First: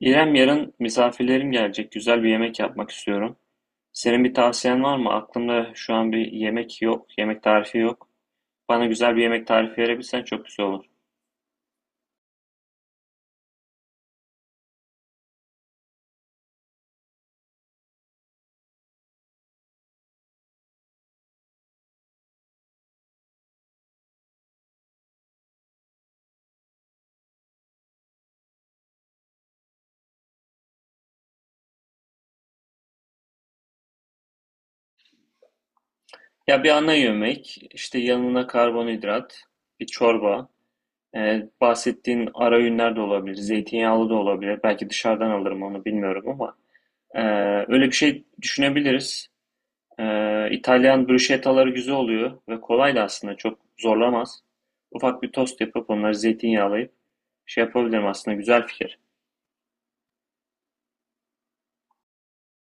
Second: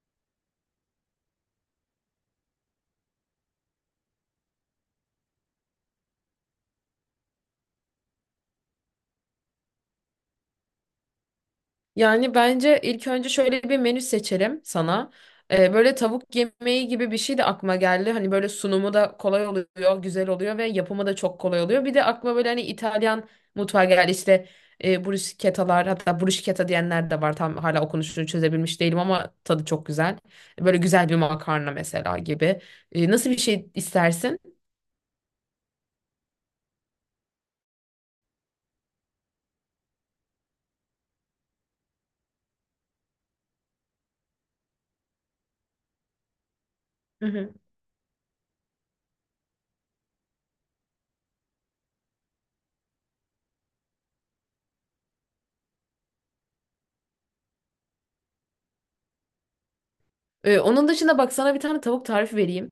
İrem, yarın misafirlerim gelecek. Güzel bir yemek yapmak istiyorum. Senin bir tavsiyen var mı? Aklımda şu an bir yemek yok, yemek tarifi yok. Bana güzel bir yemek tarifi verebilsen çok güzel olur. Yani bence ilk önce şöyle bir menü seçelim sana. Böyle tavuk yemeği gibi bir şey de aklıma geldi. Hani böyle sunumu da kolay oluyor, güzel oluyor ve yapımı da çok kolay oluyor. Bir de aklıma böyle hani İtalyan mutfağı geldi. İşte bruschettalar hatta bruschetta diyenler de var. Tam hala okunuşunu çözebilmiş değilim ama tadı çok güzel. Böyle güzel bir makarna mesela gibi. Nasıl bir şey istersin? Ya bir ana yemek, işte yanına karbonhidrat, bir çorba, bahsettiğin ara öğünler de olabilir, zeytinyağlı da olabilir. Belki dışarıdan alırım onu bilmiyorum ama e, Hı hı. öyle bir şey düşünebiliriz. İtalyan bruschettaları güzel oluyor ve kolay da aslında çok zorlamaz. Ufak bir tost yapıp onları zeytinyağlayıp şey yapabilirim aslında güzel fikir. Onun dışında bak sana bir tane tavuk tarifi vereyim.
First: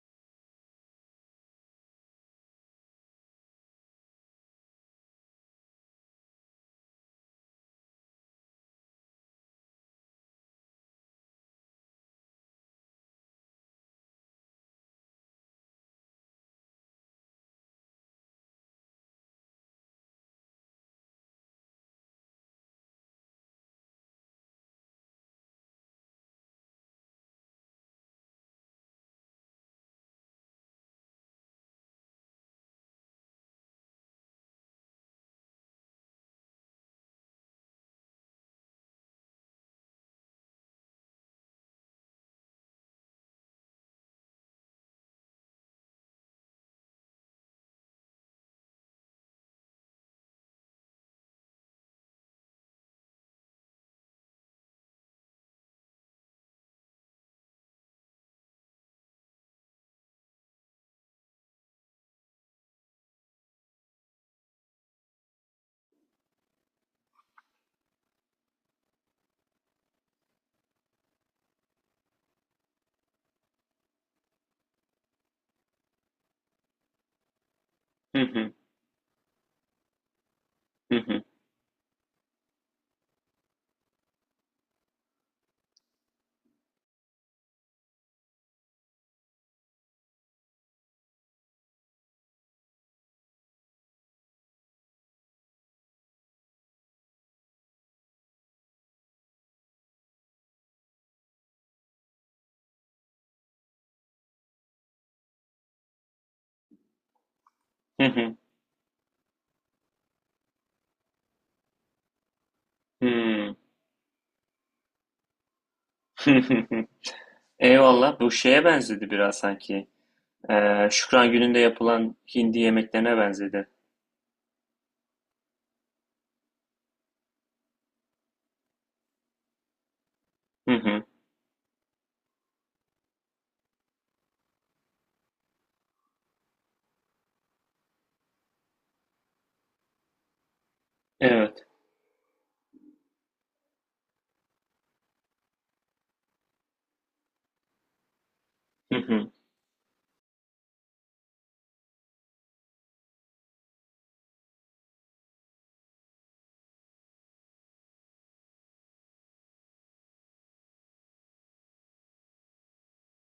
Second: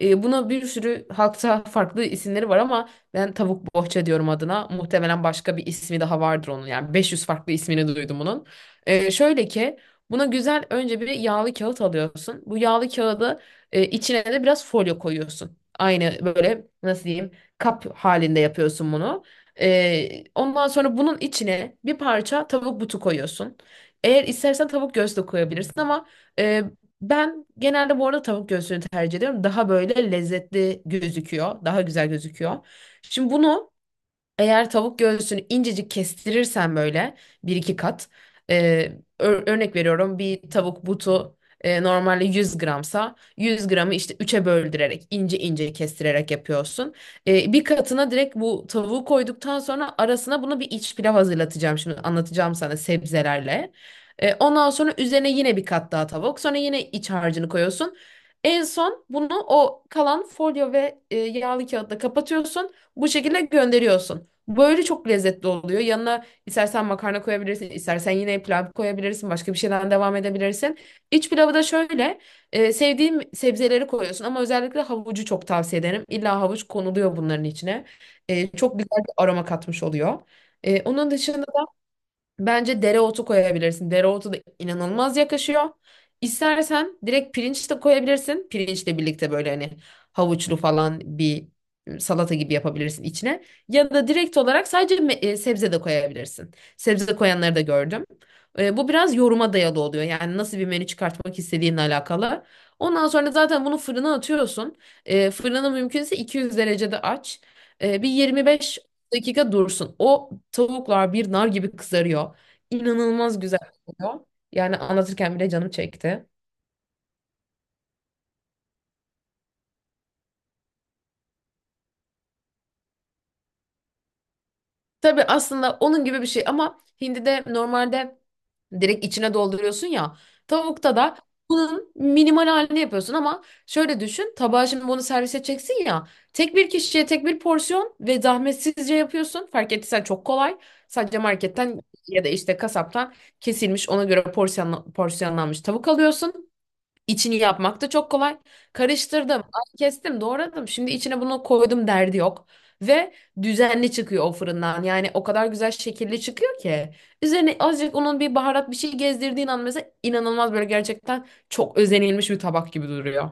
Buna bir sürü halkta farklı isimleri var ama ben tavuk bohça diyorum adına. Muhtemelen başka bir ismi daha vardır onun. Yani 500 farklı ismini duydum onun. Şöyle ki buna güzel önce bir yağlı kağıt alıyorsun. Bu yağlı kağıdı içine de biraz folyo koyuyorsun. Aynı böyle nasıl diyeyim kap halinde yapıyorsun bunu. Ondan sonra bunun içine bir parça tavuk butu koyuyorsun. Eğer istersen tavuk göğsü de koyabilirsin ama ben genelde bu arada tavuk göğsünü tercih ediyorum. Daha böyle lezzetli gözüküyor. Daha güzel gözüküyor. Şimdi bunu eğer tavuk göğsünü incecik kestirirsen böyle bir iki kat e, örnek veriyorum bir tavuk butu normalde 100 gramsa 100 gramı işte üçe böldürerek ince ince kestirerek yapıyorsun. Bir katına direkt bu tavuğu koyduktan sonra arasına bunu bir iç pilav hazırlatacağım şimdi anlatacağım sana sebzelerle. Ondan sonra üzerine yine bir kat daha tavuk sonra yine iç harcını koyuyorsun. En son bunu o kalan folyo ve yağlı kağıtla kapatıyorsun. Bu şekilde gönderiyorsun. Böyle çok lezzetli oluyor. Yanına istersen makarna koyabilirsin, istersen yine pilav koyabilirsin, başka bir şeyden devam edebilirsin. İç pilavı da şöyle, sevdiğim sebzeleri koyuyorsun ama özellikle havucu çok tavsiye ederim. İlla havuç konuluyor bunların içine. Hı hı. Çok güzel bir aroma katmış oluyor. Hı Onun hı. dışında bence dereotu koyabilirsin. Dereotu da inanılmaz yakışıyor. İstersen direkt pirinç de koyabilirsin. Pirinçle birlikte böyle hani havuçlu falan bir salata gibi yapabilirsin içine. Ya da direkt olarak sadece sebze de koyabilirsin. Sebze de koyanları da gördüm. Bu biraz yoruma dayalı oluyor. Yani nasıl bir menü çıkartmak istediğinle alakalı. Ondan sonra zaten bunu fırına atıyorsun. Fırını mümkünse 200 derecede aç. Hı Bir hı. 25 dakika dursun. O tavuklar bir nar gibi kızarıyor. İnanılmaz hı güzel oluyor. Yani anlatırken bile canım çekti. Eyvallah bu şeye benzedi biraz sanki. Şükran gününde yapılan hindi yemeklerine benzedi. Tabii aslında onun gibi bir şey ama hindi de normalde direkt içine dolduruyorsun ya. Hı Tavukta hı. da bunun minimal halini yapıyorsun ama şöyle düşün. Tabağa şimdi bunu servis edeceksin ya. Tek bir kişiye tek bir porsiyon ve zahmetsizce yapıyorsun. Fark ettiysen çok kolay. Sadece Evet. marketten ya da işte kasaptan kesilmiş ona göre porsiyonlanmış tavuk alıyorsun. İçini yapmak da çok kolay. Hı hı. Karıştırdım, ay kestim, doğradım. Şimdi içine bunu koydum derdi yok. Ve düzenli çıkıyor o fırından. Yani o kadar güzel şekilli çıkıyor ki. Üzerine azıcık onun bir baharat bir şey gezdirdiğin an mesela inanılmaz böyle gerçekten çok özenilmiş bir tabak gibi duruyor.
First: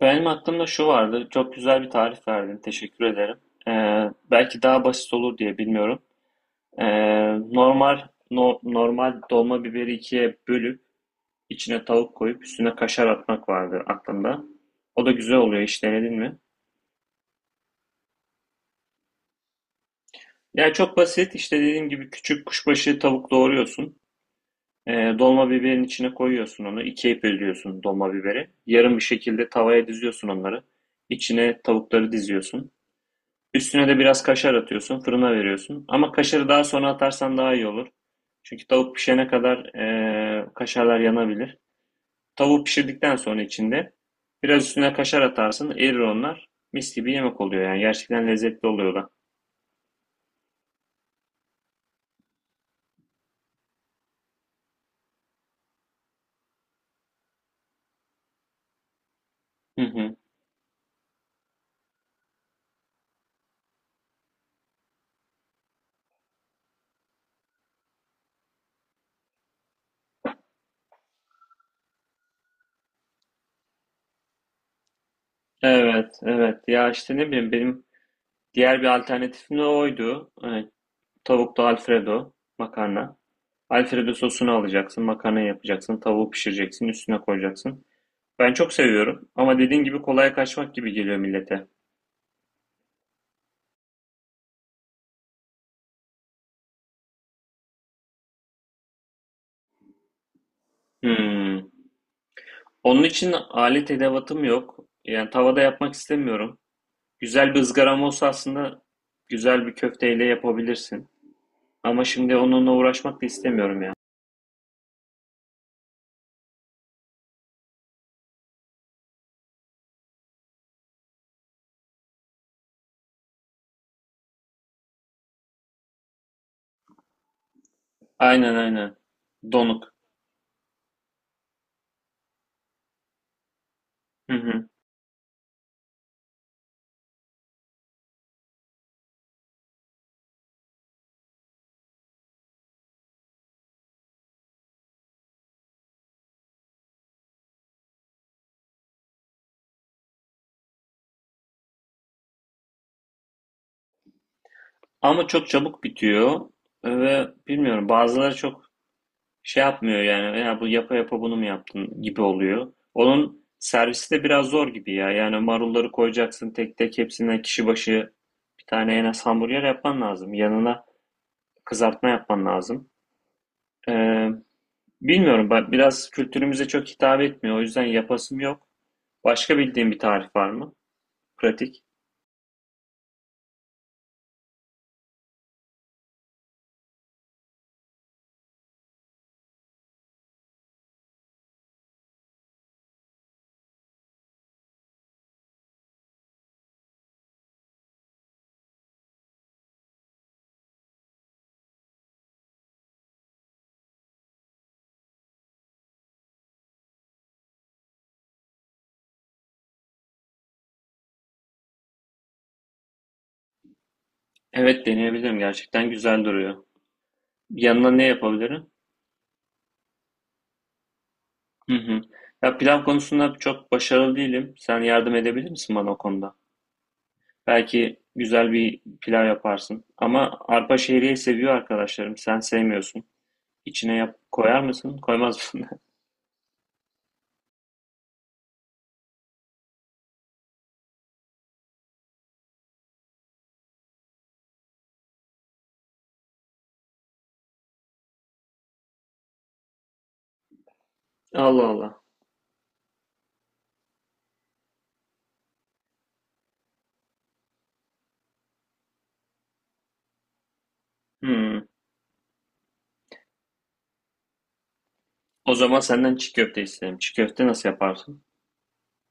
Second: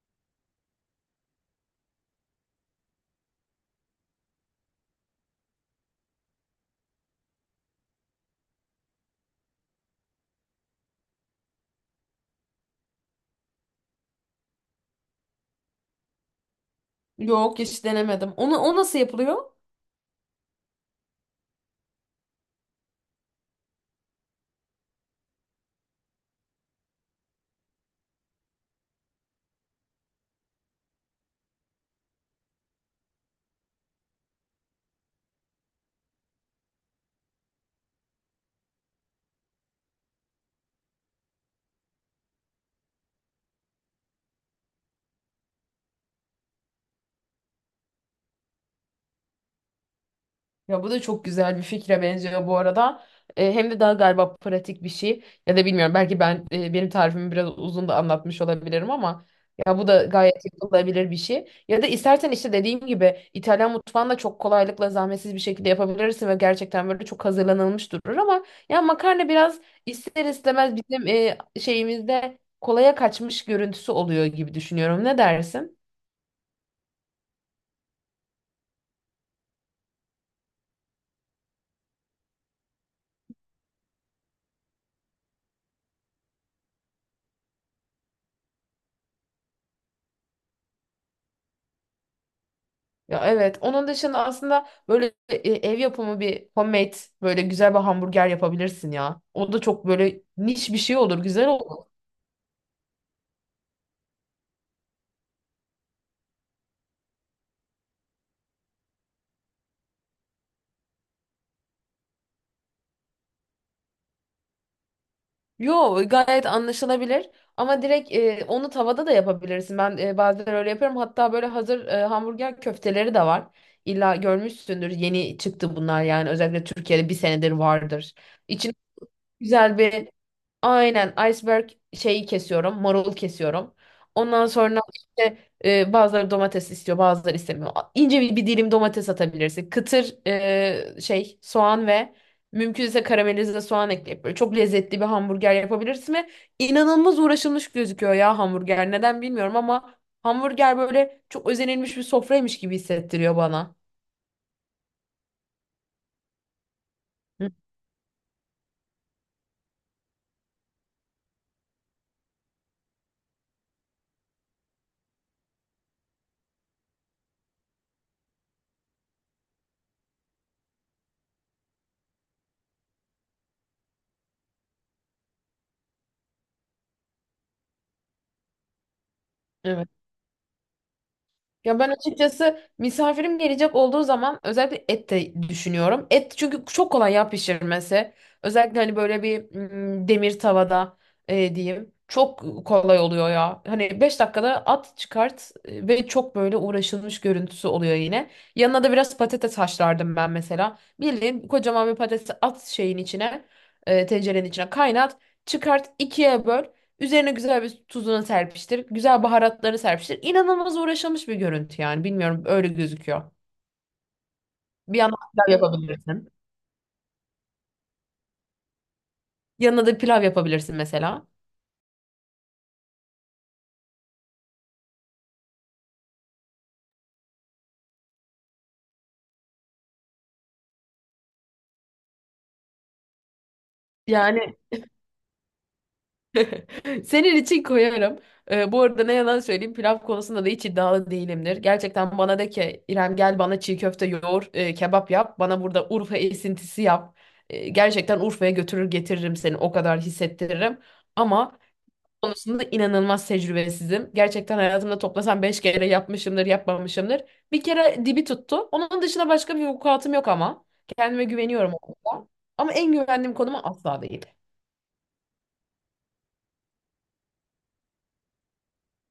Benim aklımda şu vardı. Çok güzel bir tarif verdin. Teşekkür ederim. Belki daha basit olur diye bilmiyorum. Ee, normal normal dolma biberi ikiye bölüp içine tavuk koyup üstüne kaşar atmak vardı aklımda. O da güzel oluyor, hiç denedin mi? Yok hiç denemedim. Onu, o nasıl yapılıyor? Yani çok basit, işte dediğim gibi küçük kuşbaşı tavuk doğruyorsun. Dolma biberin içine koyuyorsun onu. İkiye bölüyorsun dolma biberi. Yarım bir şekilde tavaya diziyorsun onları. İçine tavukları diziyorsun. Üstüne de biraz kaşar atıyorsun. Fırına veriyorsun. Ama kaşarı daha sonra atarsan daha iyi olur. Çünkü tavuk pişene kadar kaşarlar yanabilir. Tavuğu pişirdikten sonra içinde biraz üstüne kaşar atarsın, erir onlar. Mis gibi yemek oluyor yani, gerçekten lezzetli oluyor da. Ya bu da çok güzel bir fikre benziyor bu arada. Hem de daha galiba pratik bir şey. Ya da bilmiyorum belki ben benim tarifimi biraz uzun da anlatmış olabilirim ama ya Hı bu da hı. gayet yapılabilir bir şey. Ya da istersen işte dediğim gibi İtalyan mutfağında çok kolaylıkla zahmetsiz bir şekilde yapabilirsin ve gerçekten böyle çok hazırlanılmış durur ama ya makarna biraz ister istemez bizim şeyimizde kolaya kaçmış görüntüsü oluyor gibi düşünüyorum. Ne dersin? Evet, evet. Ya işte ne bileyim, benim diğer bir alternatifim de oydu. Evet, tavuklu Alfredo makarna. Alfredo sosunu alacaksın, makarna yapacaksın, tavuğu pişireceksin, üstüne koyacaksın. Ben çok seviyorum ama dediğin gibi kolaya kaçmak gibi geliyor millete. Ya evet. Onun dışında aslında böyle ev yapımı bir homemade böyle güzel bir hamburger yapabilirsin ya. O da çok böyle niş bir şey olur, güzel Hmm. olur. Onun için alet edevatım yok. Yani tavada yapmak istemiyorum. Güzel bir ızgaram olsa aslında güzel bir köfteyle yapabilirsin. Ama şimdi onunla uğraşmak da istemiyorum ya. Yo gayet anlaşılabilir. Ama direkt onu tavada da yapabilirsin. Ben bazen öyle yapıyorum. Hatta böyle hazır hamburger köfteleri de var. İlla görmüşsündür. Yeni çıktı bunlar yani. Özellikle Türkiye'de bir senedir vardır. Aynen İçine aynen. güzel Donuk. bir. Aynen, iceberg şeyi kesiyorum, marul kesiyorum. Hı Ondan hı. sonra işte bazıları domates istiyor, bazıları istemiyor. İnce bir dilim domates atabilirsin. Kıtır şey soğan ve mümkünse karamelize soğan ekleyip böyle çok lezzetli bir hamburger yapabilirsin ve inanılmaz uğraşılmış gözüküyor ya hamburger. Neden bilmiyorum ama hamburger böyle çok özenilmiş bir sofraymış gibi hissettiriyor bana. Ama çok çabuk bitiyor ve Hı, bilmiyorum, bazıları çok şey yapmıyor yani, ya bu yapa yapa bunu mu yaptın gibi oluyor. Onun servisi de biraz zor gibi ya. Yani marulları koyacaksın tek tek, hepsinden kişi başı bir tane en az hamburger yapman lazım. Yanına kızartma yapman lazım. Ee, Bilmiyorum, ben biraz, kültürümüze çok hitap etmiyor. O yüzden yapasım yok. Başka evet. bildiğin bir tarif var mı? Ya Pratik. ben açıkçası misafirim gelecek olduğu zaman özellikle et de düşünüyorum. Et çünkü çok kolay ya pişirmesi. Özellikle hani böyle bir demir tavada diyeyim. Çok kolay oluyor ya. Hani 5 dakikada at çıkart ve çok böyle uğraşılmış görüntüsü oluyor yine. Yanına da biraz patates haşlardım ben mesela. Bildiğin kocaman bir patatesi at şeyin içine, tencerenin içine kaynat, çıkart, ikiye böl. Üzerine güzel bir tuzunu serpiştir. Güzel baharatları serpiştir. İnanılmaz uğraşılmış bir görüntü yani. Bilmiyorum öyle gözüküyor. Evet, Bir yandan deneyebilirim. pilav Gerçekten güzel yapabilirsin. duruyor. Yanına ne yapabilirim? Yanına da pilav yapabilirsin mesela. Hı hı. Ya pilav konusunda çok başarılı değilim. Sen yardım edebilir misin bana o konuda? Belki güzel bir pilav yaparsın. Ama arpa şehriye seviyor arkadaşlarım. Sen sevmiyorsun. İçine yap, Yani koyar mısın? Koymaz mısın? senin için koyarım. Bu arada ne yalan söyleyeyim pilav konusunda da hiç iddialı değilimdir. Gerçekten bana de ki İrem gel bana çiğ köfte yoğur, kebap yap. Bana burada Urfa esintisi yap. Gerçekten Urfa'ya götürür getiririm seni o kadar hissettiririm. Ama Allah Allah. konusunda inanılmaz tecrübesizim. Gerçekten hayatımda toplasam 5 kere yapmışımdır yapmamışımdır. Bir kere dibi tuttu. Onun dışında başka bir vukuatım yok ama. Kendime Hmm. güveniyorum o konuda. Ama en güvendiğim konuma asla değil. O zaman senden çiğ köfte isterim. Çiğ köfte nasıl yaparsın?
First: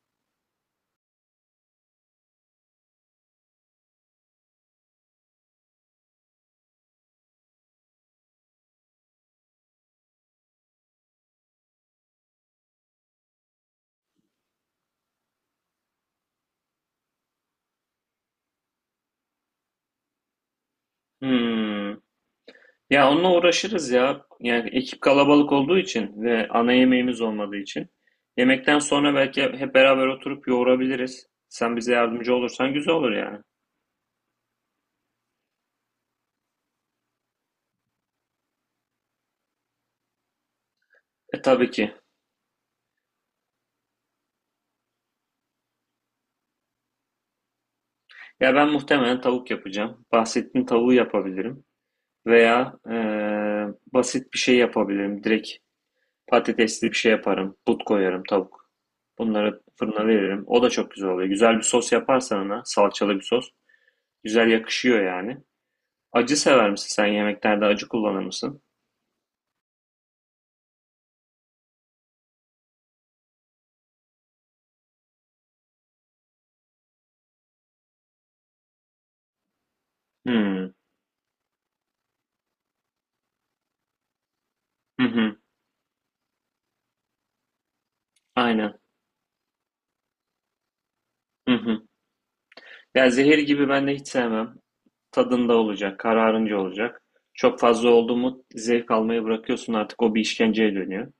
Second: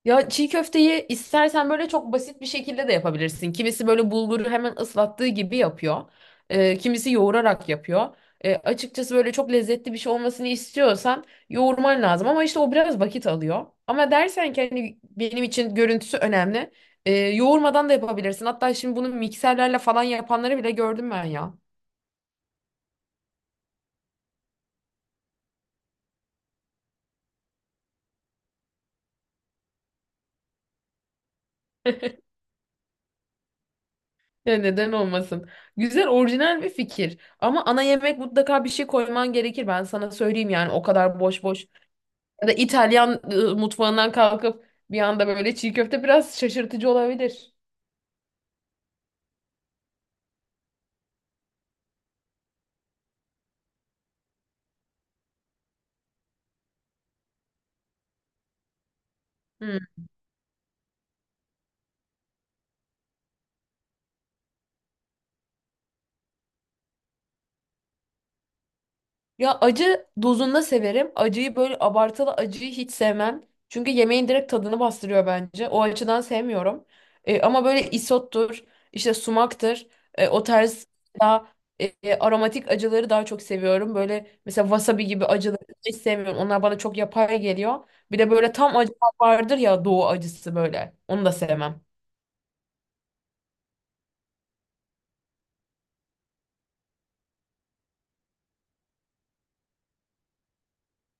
Ya çiğ köfteyi istersen böyle çok basit bir şekilde de yapabilirsin. Kimisi böyle bulguru hemen ıslattığı gibi yapıyor. Kimisi yoğurarak yapıyor. Açıkçası böyle çok lezzetli bir şey olmasını istiyorsan yoğurman lazım. Ama işte o biraz vakit alıyor. Ama dersen ki hani benim için görüntüsü önemli. Yoğurmadan da yapabilirsin. Hatta şimdi bunu mikserlerle falan yapanları bile gördüm ben ya. Hmm. Ya onunla uğraşırız ya. Yani ekip kalabalık olduğu için ve ana yemeğimiz olmadığı için. Yemekten sonra belki hep beraber oturup yoğurabiliriz. Sen bize yardımcı olursan güzel olur yani. Ya neden olmasın? Güzel, orijinal bir fikir. Ama ana yemek mutlaka bir şey koyman gerekir. Ben sana söyleyeyim yani o kadar E boş boş tabii ki. ya da İtalyan mutfağından kalkıp bir anda böyle çiğ köfte biraz şaşırtıcı olabilir. Ya ben muhtemelen tavuk yapacağım. Bahsettiğin tavuğu yapabilirim. Veya basit bir şey yapabilirim. Direkt patatesli bir şey yaparım. But koyarım tavuk. Bunları Hmm. fırına veririm. O da çok güzel oluyor. Güzel bir sos yaparsan ona, salçalı bir sos. Güzel yakışıyor yani. Acı sever misin, sen yemeklerde acı kullanır mısın? Ya acı dozunda severim. Acıyı böyle abartılı acıyı hiç sevmem. Çünkü yemeğin direkt tadını bastırıyor bence. O açıdan sevmiyorum. Ama böyle isottur, işte sumaktır. O Hımm. tarz daha aromatik acıları daha çok seviyorum. Böyle mesela Hı wasabi gibi hı. acıları hiç sevmiyorum. Onlar bana çok yapay geliyor. Bir de böyle Aynen. tam acı vardır ya doğu acısı böyle. Onu da Hı hı. sevmem. Ya zehir gibi ben de hiç sevmem. Tadında olacak, kararınca olacak. Çok fazla oldu mu zevk almayı bırakıyorsun, artık o bir işkenceye dönüyor.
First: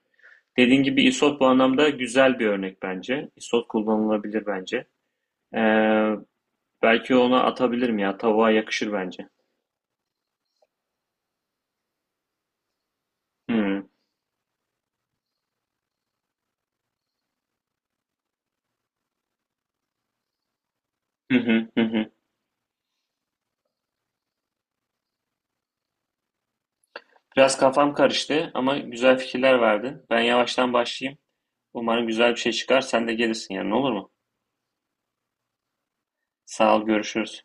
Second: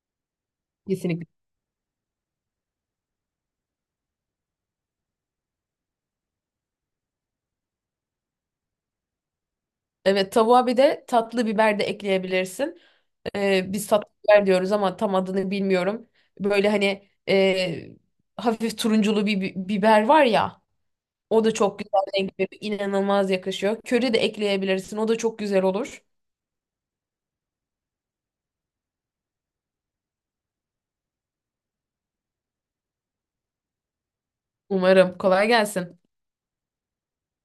Dediğin gibi Kesinlikle. isot bu anlamda güzel bir örnek bence. Isot kullanılabilir bence. Ee, belki ona atabilirim ya. Tavuğa yakışır bence. Evet tavuğa bir de tatlı biber de ekleyebilirsin. Hı. Biz tatlı biber diyoruz ama tam adını bilmiyorum. Böyle hani hafif turunculu bir biber var ya. Hı O da hı. çok Hı güzel hı. renk veriyor. İnanılmaz yakışıyor. Köri de ekleyebilirsin. O da çok güzel olur. Biraz kafam karıştı ama güzel fikirler verdin. Ben yavaştan başlayayım. Umarım güzel bir şey çıkar. Sen de gelirsin yani, olur mu? Umarım. Kolay gelsin. Sağ ol, görüşürüz.